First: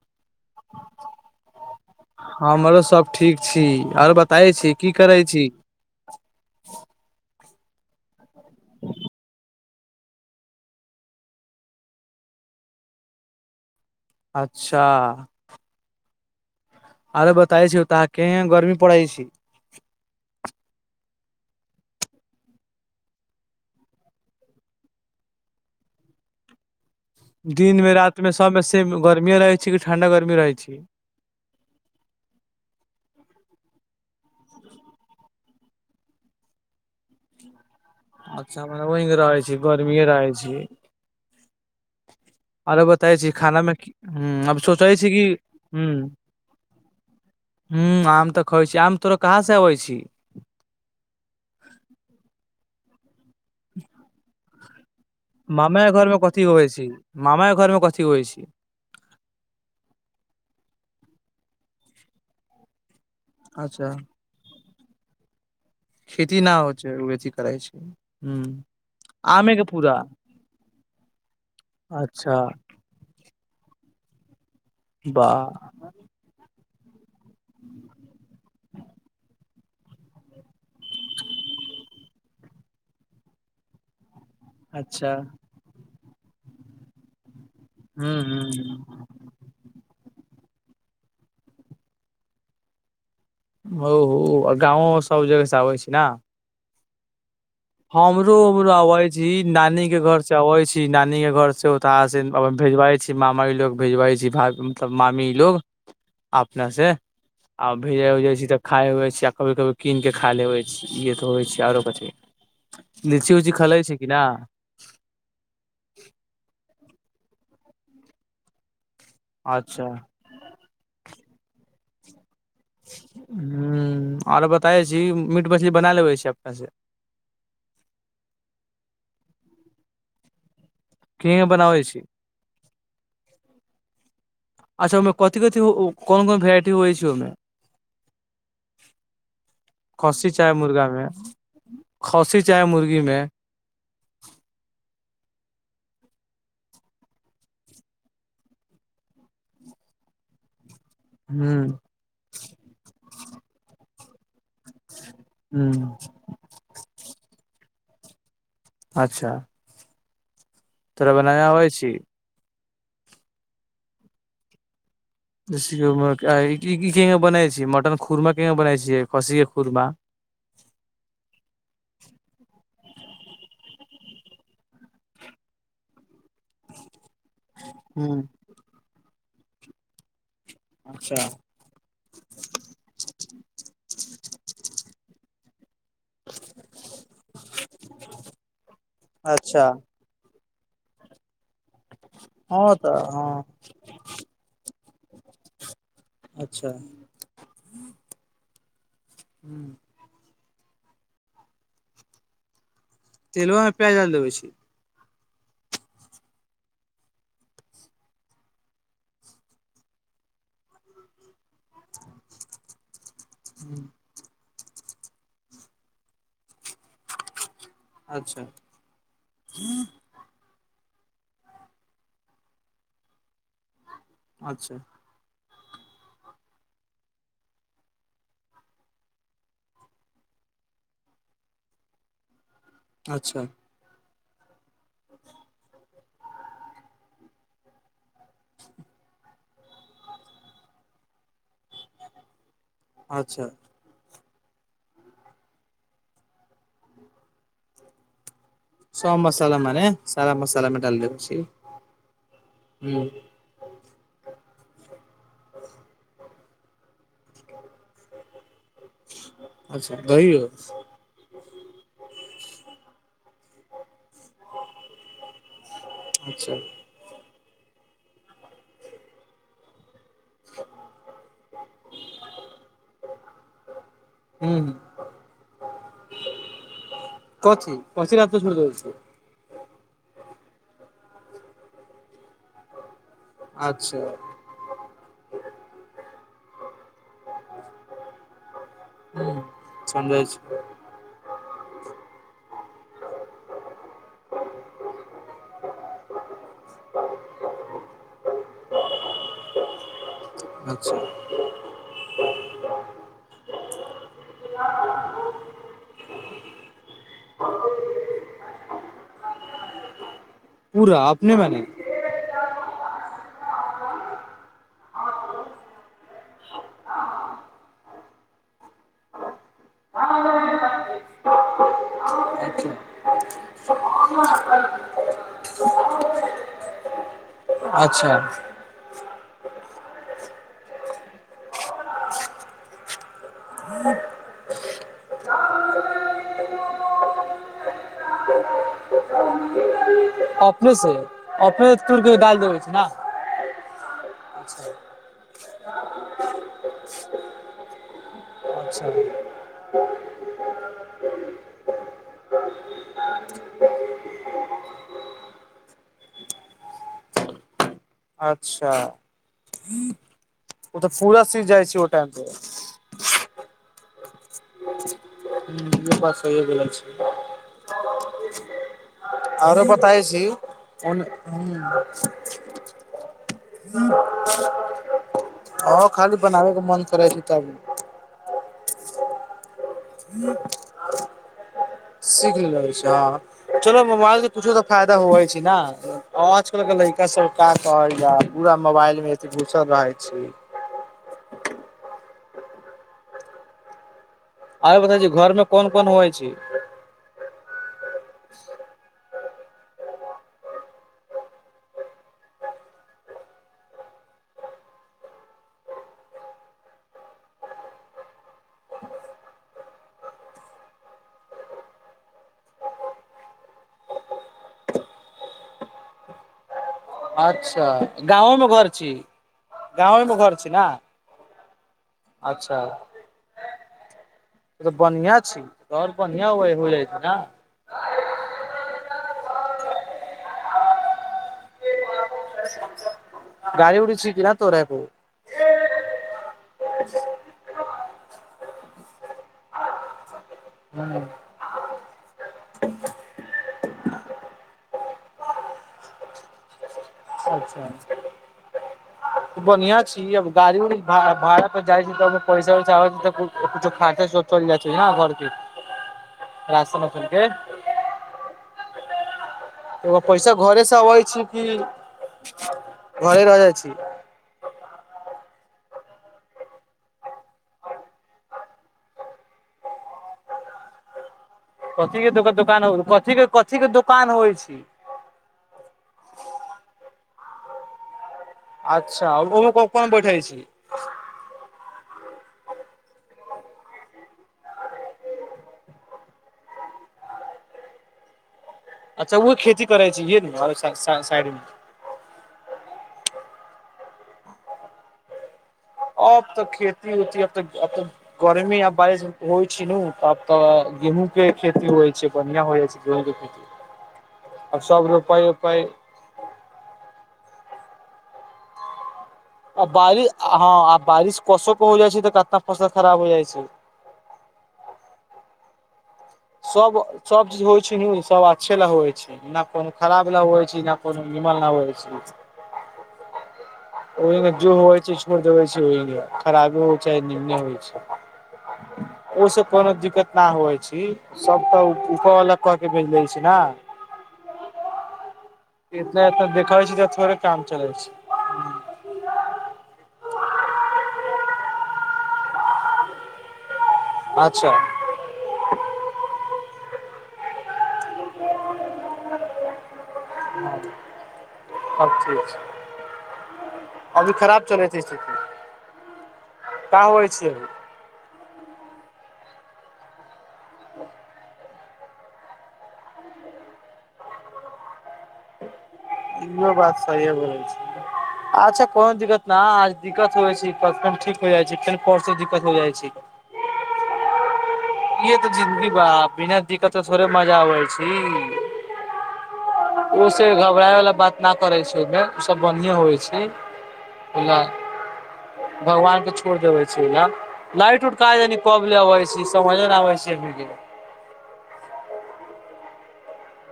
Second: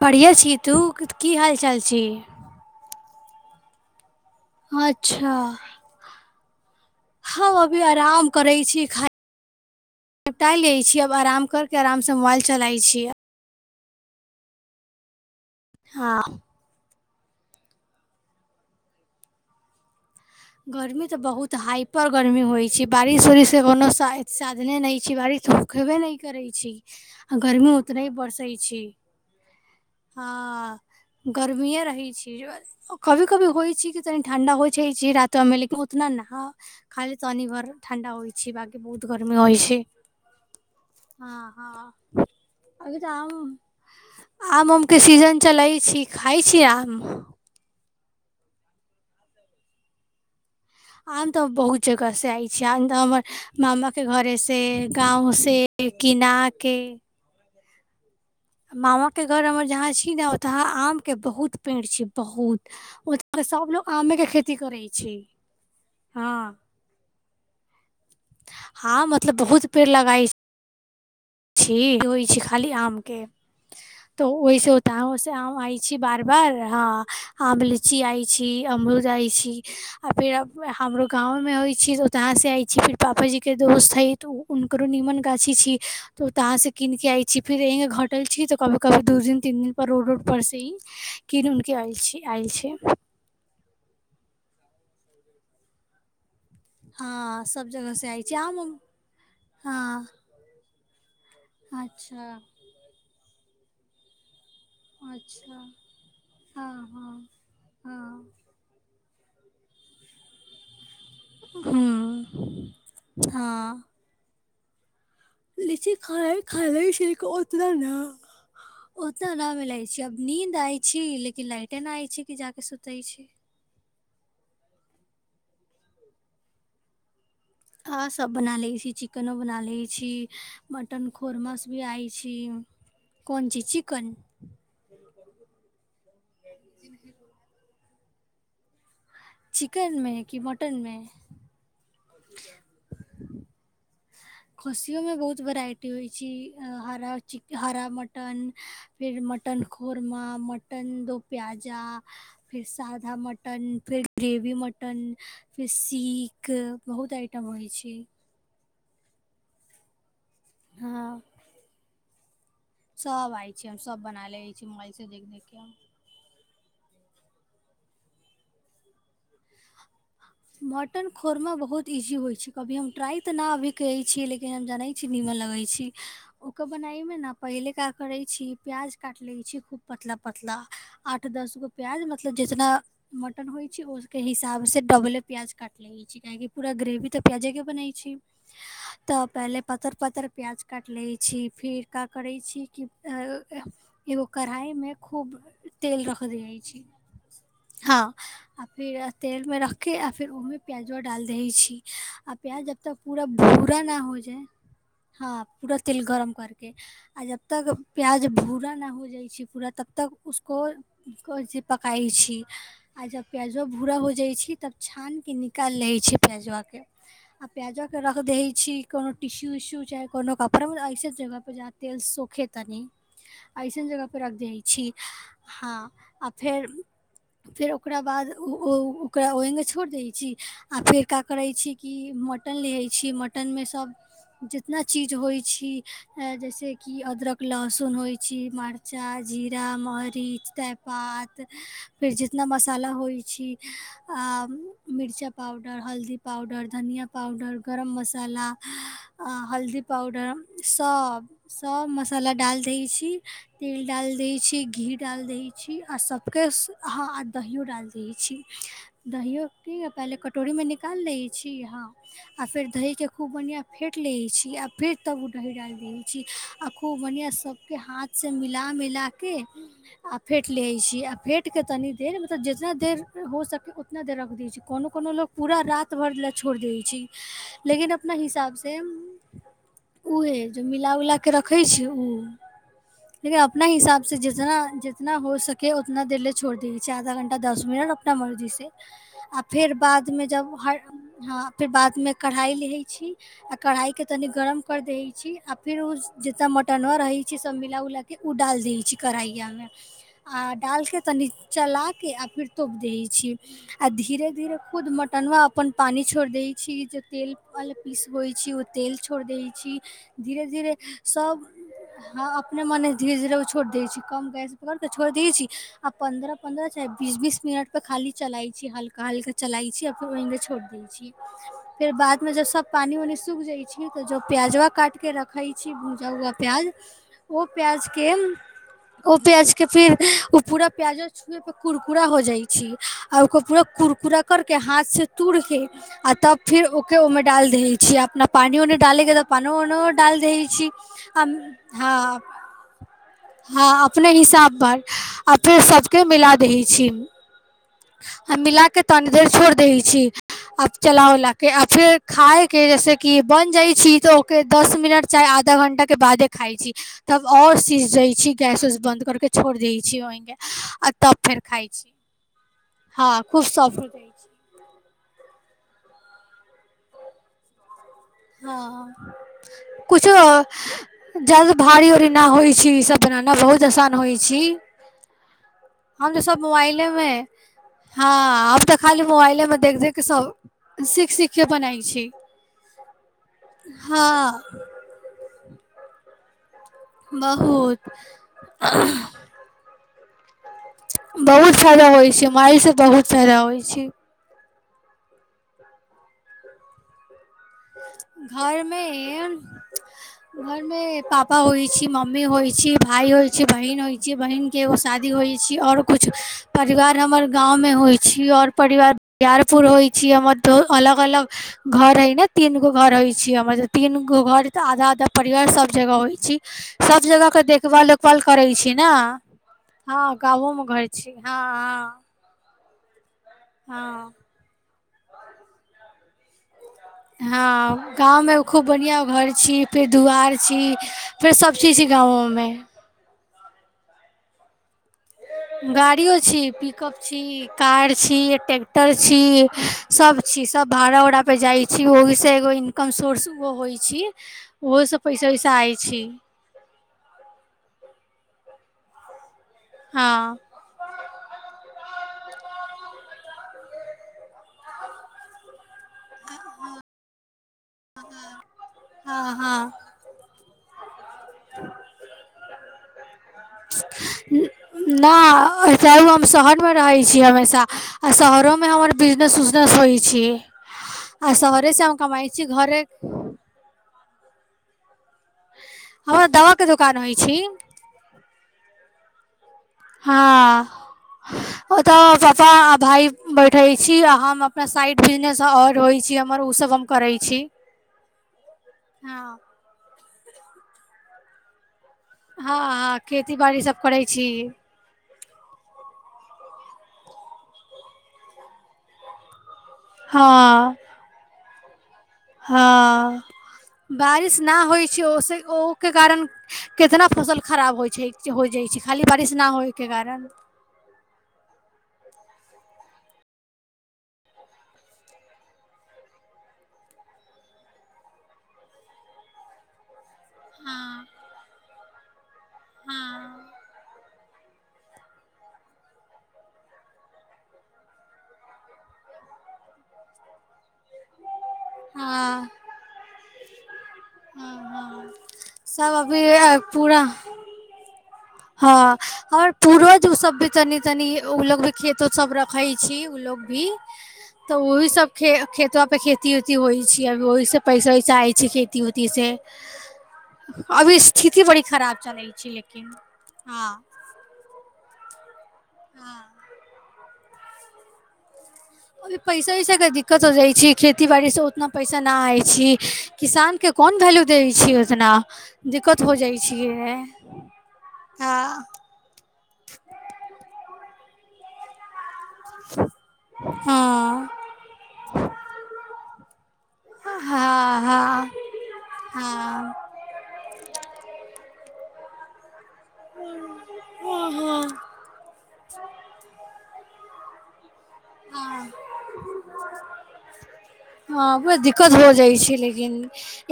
पढ़िय छी तू की हालचाल छी हमरो सब ठीक छी आर बताैय छी की करै अच्छा छी हम अभी आराम करै छी खाई निपटा लैत छी आब आराम करके आरामसे मोबाइल चलाई छी अच्छा हँ अरे बताई छी ओ त क य गर्मी पड़ै छी गर्मी तऽ बहुत हाइपर गर्मी होइ छै बारिश उरिशके कोनो साधने नहि छै बारिश तखेबे नहि करै छी आ गर्मी दिन मे ओतना रात मे बरसै सबमे छै सेम गर्मीए रहै छै कि ठंडा गर्मी रहै छै ह गर्मिए रहैत छी कभी कभी होइ छै कि तनी ठंडा होइ छै छै राते में लेकिन उतना नहा खाली तनि भर ठण्डा होइ छै अच्छा बाकी मने बहुत वही गर्मी रहै होइ छी छै गर्मीए रहै छी ह हँ आरो अभी तऽ बताय छी खाना मे ह आम अब आम आम सोचै के छी कि सीजन चलै ह छी खााय छी आम ह आम तऽ खइ छी आम तोरा कहाँ से अबै छी आब तऽ बहुत जगह से आइ छी आम तऽ हमर मामाके घरे से मामा घर में कथी होइ छै मामा घर में कथी होइ छै मामा के घर हमर जहााँ छी नेतहा आम के बहुत पेड़ छी बहुत सब लोग अच्छा आमे के खेती करै छै खेती न हो छै ओ बेी करै छै ह हँ मतलब आमे के बहुत पेड़ पूरा लगाइ छै छी होइ अच्छा छै खाली आम के तो वहिस होता हम वाह आइ छी बार बार हँ आम लिची आय छी अमरुद आय छी आ फिर हमरो गांव में होइ छी ओतहाँ से आय छी फिर पापा जी के दोस्त है त उुनकरो अच्छा नीमन गाछी छी तो उ तहा से कीन के आय चिपिी हूं घटल छी त की हूं कभी दू दिन तीन दिन पर रोड उोड ऊपरसँ ई किननके आल छी आयल छै ह हो आ गाँवो सभ जगहसँ आबै छै ने ह हमरो उरो अबै छी नानी के हँ घर से अबै छी नानी के घ घर से उतार से अच्छा भेजबा छी मामा लोग भेजबा छै भाग मतलब मामी अच्छा लोग अपने हँ से हँ आ भेजे हँ उजे छै तऽ खााय हुए छै याह कभी कभी कीन कऽ खा लेबै छी ई तऽ होइ छै आरो कथी हूँ लीची उऊची हँ खेलै छै कि न लीची खानाी खा लेल भी शर होतना न ओते न मिलै अच्छा छी अब नींद आय छी लेकिन लाइट ए न आय छै कि जाक ह आरो बताब छी मीट मछली बना लेबै छी अपनेसँ ह सभ बना लैत छी चिकनो बना लैत छी मटन की खरमस भी बनाबै आइ छी कोन चीज चिकन अच्छा ओमे कथी कथ कोन कोन भेरइट होइ छै ओहिमे [inaudible] चिकनमे खसी कि चाहे मटनमे मुर्गामे खसी चाहे मुर्गीमे खस्सियओमे बहुत वेराइटी होइ छै हरा मटन फेर मटन खुर्मा म मटन दो ह्म प्याजा फिर सादा मटन फिर ग्रव बी मटन फिर ह्म सीख बहुत आइटम होइ छै अच्छा तोरा हँ बनावय आव यछी सब आय छीै हम सब बना ले छी म [inaudible] बनाइ छी मटन खुर्मा कना बनाइ छी खसीके खुर्मा मटन खौरमा बहुत इजी होइ छै कभी हम ट्राइ तऽ नहि अभी कहैत छियै लेकिन हम जानैत छी निमक ओकर बना मे ने पहिल क कर ह छी प्याज काट ले छी खूब पतला पतला अच्छा आठ दस गो प्याज मतलब जितना क होइ छै उसके हिसाब से डबले प्याज काट काह पूरा ग्रेवी तऽ प्याजे के बन छै तऽ पहले अच्छा पर पर प्याज काटि लै छी फिर का करै छी हँ कि तऽ हँ एगो कढ़ाइमे खूब तेल रख दइ अच्छा छी आ फिर तेलमे हूँ रखके आ फिर ओहिमे प्याजो डालि दै छी आ प्याज तऽ पूरा तेलबा मे भूरा प्याज नहि डाल हो देबै जाए छी हँ पूरा तेल गरम करके आ जब तक प्याज भूरा न हो जाइ छै पूरा तबतक को पक छी आ जब प्याजो भूरा हो जाइ छै छानि कऽ निकालि लै छै पजवआे आ प्याजो के रख अच्छा देे छी कोनो टिशू उशू चाहे कोनो कपड़ा फ हम अइसन जगहपर जा तेल सखे तनी अइसन जगहपर रख दइ अच्छा छी हँ आ फेर फेर ओकरा बाद ओकरा ओ छोड़ि दै छी आ फेर का करै छी कि मटन लै छी अच्छा मटनमे सब इना चीज होइ छी जैस किी अदरक लहसुन होइ छी मर्चा ज आा मरीच तेजपात फेर जितना मसाला होइ अच्छा छै आर मिरचा पाउडर हल्दी पाउडर धनिया पाउडर गरम मसाला सम हल्दी पाउडर सब छी सब मसाला डालि दै ह छी तेल डाल दय छी के घी डालि दै छी आ सबके आ दहि डालि दै छी दहियो क अच्छा पहिले दहियो कटोरी में निकाल ले छी य आ फेर दही के खूब बढ़िया फेट ले छी आ फेर त अच्छा सबके हाथ से मिला मिला के आ फेट ले छी आ फेंट के तनी देर मतलब जितना देर हो सके उतना देर रख द ह कोनो कोनो लोक पूरा राति भरि लए छोड़ि दै छै कथी लेकिन अपना कथी रात के छोड़ देबै हिसाबसँ छी उहे जे मिला उला कऽ रखै छै ओ लेकिन अपना अच्छा हिसाब से जितना जितना हो सके उतना देर ले छोड़ दे छै घण्टा दस मिनट अपना मर्जी से र बाद समझै मे जब छी ह फेर बादमे कर कढ़ाइ लहै छी आ कढ़ाइ के तनि गरम कर दै छी आ फिर ओ सभ मटनो रहै छै सभ मिला उलााकऽ ओ डालि दै छै करहिया मे आ डाल के अच्छा तनी चला के आ फिर तोप देह छी आ धीरे धीरे खुद मटनवा अपन पानी छोड़ दै छी जे तेलल पीसबै छी तेल छोड़ दै छी धीरे धीरे पूरा अपने सब मने ह अपने मने धीरे धीरे ओ छोट दे छै कम गैस पकड़ केे छोड़ दी छी आ पन्द्रह पन्द्र बीस बीस मिनट प खा चलाइ छी ह कल के चलाइ छी फेर ओहिने छोड़ दै छीियै फेर बाद मे जब सब पानी उानी सूख जाइ छी तऽ जो प्याजोा काटिके रखै छी भुजा उुआ प्याज ओ प्याजके अच्छा ओ प्याजके फिर ओ पूरा प्याजो छुए कुरकुरा हो जाइ छै आ ओकर पूरा कुरकुरा कर के हाथ से तूड़ के आ तब फिर ओके ओमे ाल दै छ अपना पानिोने डाले तऽ पान वन डाल द छी अपने से अपने तूर के हँ डाल देबै छै ने आ अपने हिसाब अच्छा पर आ फेर सबके मिला दही छी आ मिला के अच्छा तनी देर छोड़ि दय ब मिनट चाहे आधा घं्टा के बादे खाइ छी तब आओर चीज दै छी गैस अच्छा उस बन्द करके छोड़ दै छी ओहिे ओ आ तऽ तब पूरा फेर सीझ जाइ खाइ छै ओ छी टाइम पे हँ खूब सोफट छै इ बात सहिो ब छै हँ आरो बताय कुछो छी हँ जलघारी उरी न होइ छै ई सब बनाना बहुत आसान होइ छी खाली हम सब बनाबे के मन मोबाइले करै मे छै तब हॅ तऽ खाली मोबाइले में देख देख के सब सीख सीखे के बनाइ सीख लेलो छै चलो मोबाइल के हँ पुछो तऽ फायदा हवे छै ना आइकाल के लड़का सब का बहुत कहल या पूरा मोबाइल मे घुसल रहै छी बहुत फायदा होइ छै माइलसँ बहुत फायदा होइ छै आरो बता छी घरमे कोन कोन होइ छै [inaudible] घर मे घर मे पापा होइ छी मम्मी होइ छी भाय होइ छी बहिन होइ छी बहिन के एगो शादी होइ छै आओर कुछ परिवार हमर गाँव में होइ छै छी और परिवार बिारपुर होइ छी हमर दो अलग अलग घर हय ने तीन गो घर होइ छी हमर तीन गो घर तऽ आधा आधा परिवार सब जगह होइ छी सब जगह के अच्छा देखभाल वेखभाल गाँवोमे करै घर छी ने गाँवेमे हँ घर छी गाँवो मे घर छी आ त हँ त बढ़िया छी आओर बढ़िया हो छै ने हँ गाममे खूब बढिया घर छी फेर दुआरि छी फेर सब चीज छी गाँवो मे गाड़ी उड़ी छी कि ने तोरा एकोगो गाड़ियो छी पिकअप छी कार छी ट्रैक्टर छी सब छी सब भाड़ा उड़ा पे जाय छी ओहिसँ एगो इनकम सोर्स ओ होइ छी ओहोसँ पैसा वैसा आइ छी अचछा बढ़िआँ छी आब हँ गाड़ी उड़ी भाड़ा पर जाइ छी तऽ पैसा वैसा होइ किछु खाके सब चलि जाइ छै ने घरके राशन सुनके हँ हँ पैसा घरे से अबै छी कि घरे रहहि जाइ छी न च हम शहर मे रहै छीै हमेशा आ शहरोमे हमर बिजनेस उजनेस त होइ छियै कथी के दोकान दोकान होउ कथी के कथी के दोकान होइ छै हमरा दवाके दोकान होइ छी अच्छा आओर हँ ओतऽ पापा आ भााय बैठे छी आ हम अपना साइड बिजनेस औरइ छी हमर उ सब करै छी अच्छा वह हँ खेती करै छै ये ने साइड मे हँ हँ खेती बाड़ी सब करै छी अब तक खेती ओती अब तक अ त गर्मी य बारिश हो छिनु त आब तऽ हँ गेहूँ के खेती होइ छै बढ़ियां हो जाइ छै गेहूँ के हँ खेती बारिश ना आब होइ सब छै रोपै ओ उपै ओ आ के कारण कितना फसल खराब होइ छै हो जाइ छै खाली बारिश ना आ होइके बारिश कारण हँ आ बारिश कसोक के हो जाइ छै तऽ कितना फसल खराब हो जाइ छै सब सब चीज होइ छै न सब अच्छे ल होइ छै कोनो खराब होह छी न को हमाल नहि होह छी [unintelligible] हँ ओहि जो होइ छै छोड़ देबै छै ओहि खराबी होइ छै निमन होइ छै ओहिस कोनो दिक्कत न होइ छी सबटा ऊपर वला हँ क के भज दै छी ने सब एना अभी एतना देखखाै छै त पूरा थोड़े काम चले छै हँ ओर पूर्ज ओ सब भी तनी तनी ओ लोग भी खेतो सब रखे छी ल भी अच्छा तऽ ओही सब ख खेत पे खे खेती उती होइ छै अ ओहिसँ पैसोसाहै छै खेती उेतीसँ अभी स्थिति बड़ी अब खराब ठीक चलै छै लेकिन हँ अभी खराब चले छैे स्थिति हँ क होइ छिय पैसा उैसाके दिक्कत हो जाइ छै खेती बाड़ीसँ उतना पैसा नहि आइ छी किसान के कोन वैल्यू दै छ ओतना इहो बात सह बोलै छै हँ अच्छा कोनो दिक्कत न दिक्कत होइ छै ठीक हो जाइ छै फेर परसँ दिक्कत हो जाइ छै हँ ईे तऽ जिंन्दगी बा बिना दिक्कत त थोड़े मजा आबै छी ओ हँ हँ हँ से घबराए वालला बात न करै छै सब बढ़ए हो छै ब भगवान के छोड़ देबे लाइट उट क देान कोबलबैस मजा नव छै हँ बड़ा दिक्कत हो जाइ छी लेकिन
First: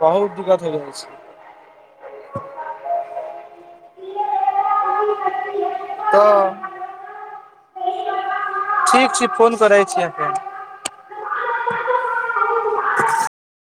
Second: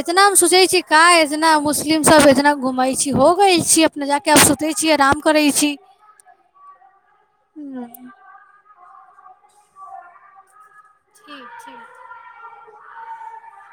इतना मे बहुत सोचै दिक्कत हो छी जाइ क छै एतना मुस्लिम सब एतना घूम छी हो गई छी अपना जाके आब सुते छी आराम करै छी त हूँ, ठीक फोन कर छी अपन ठीक ठीक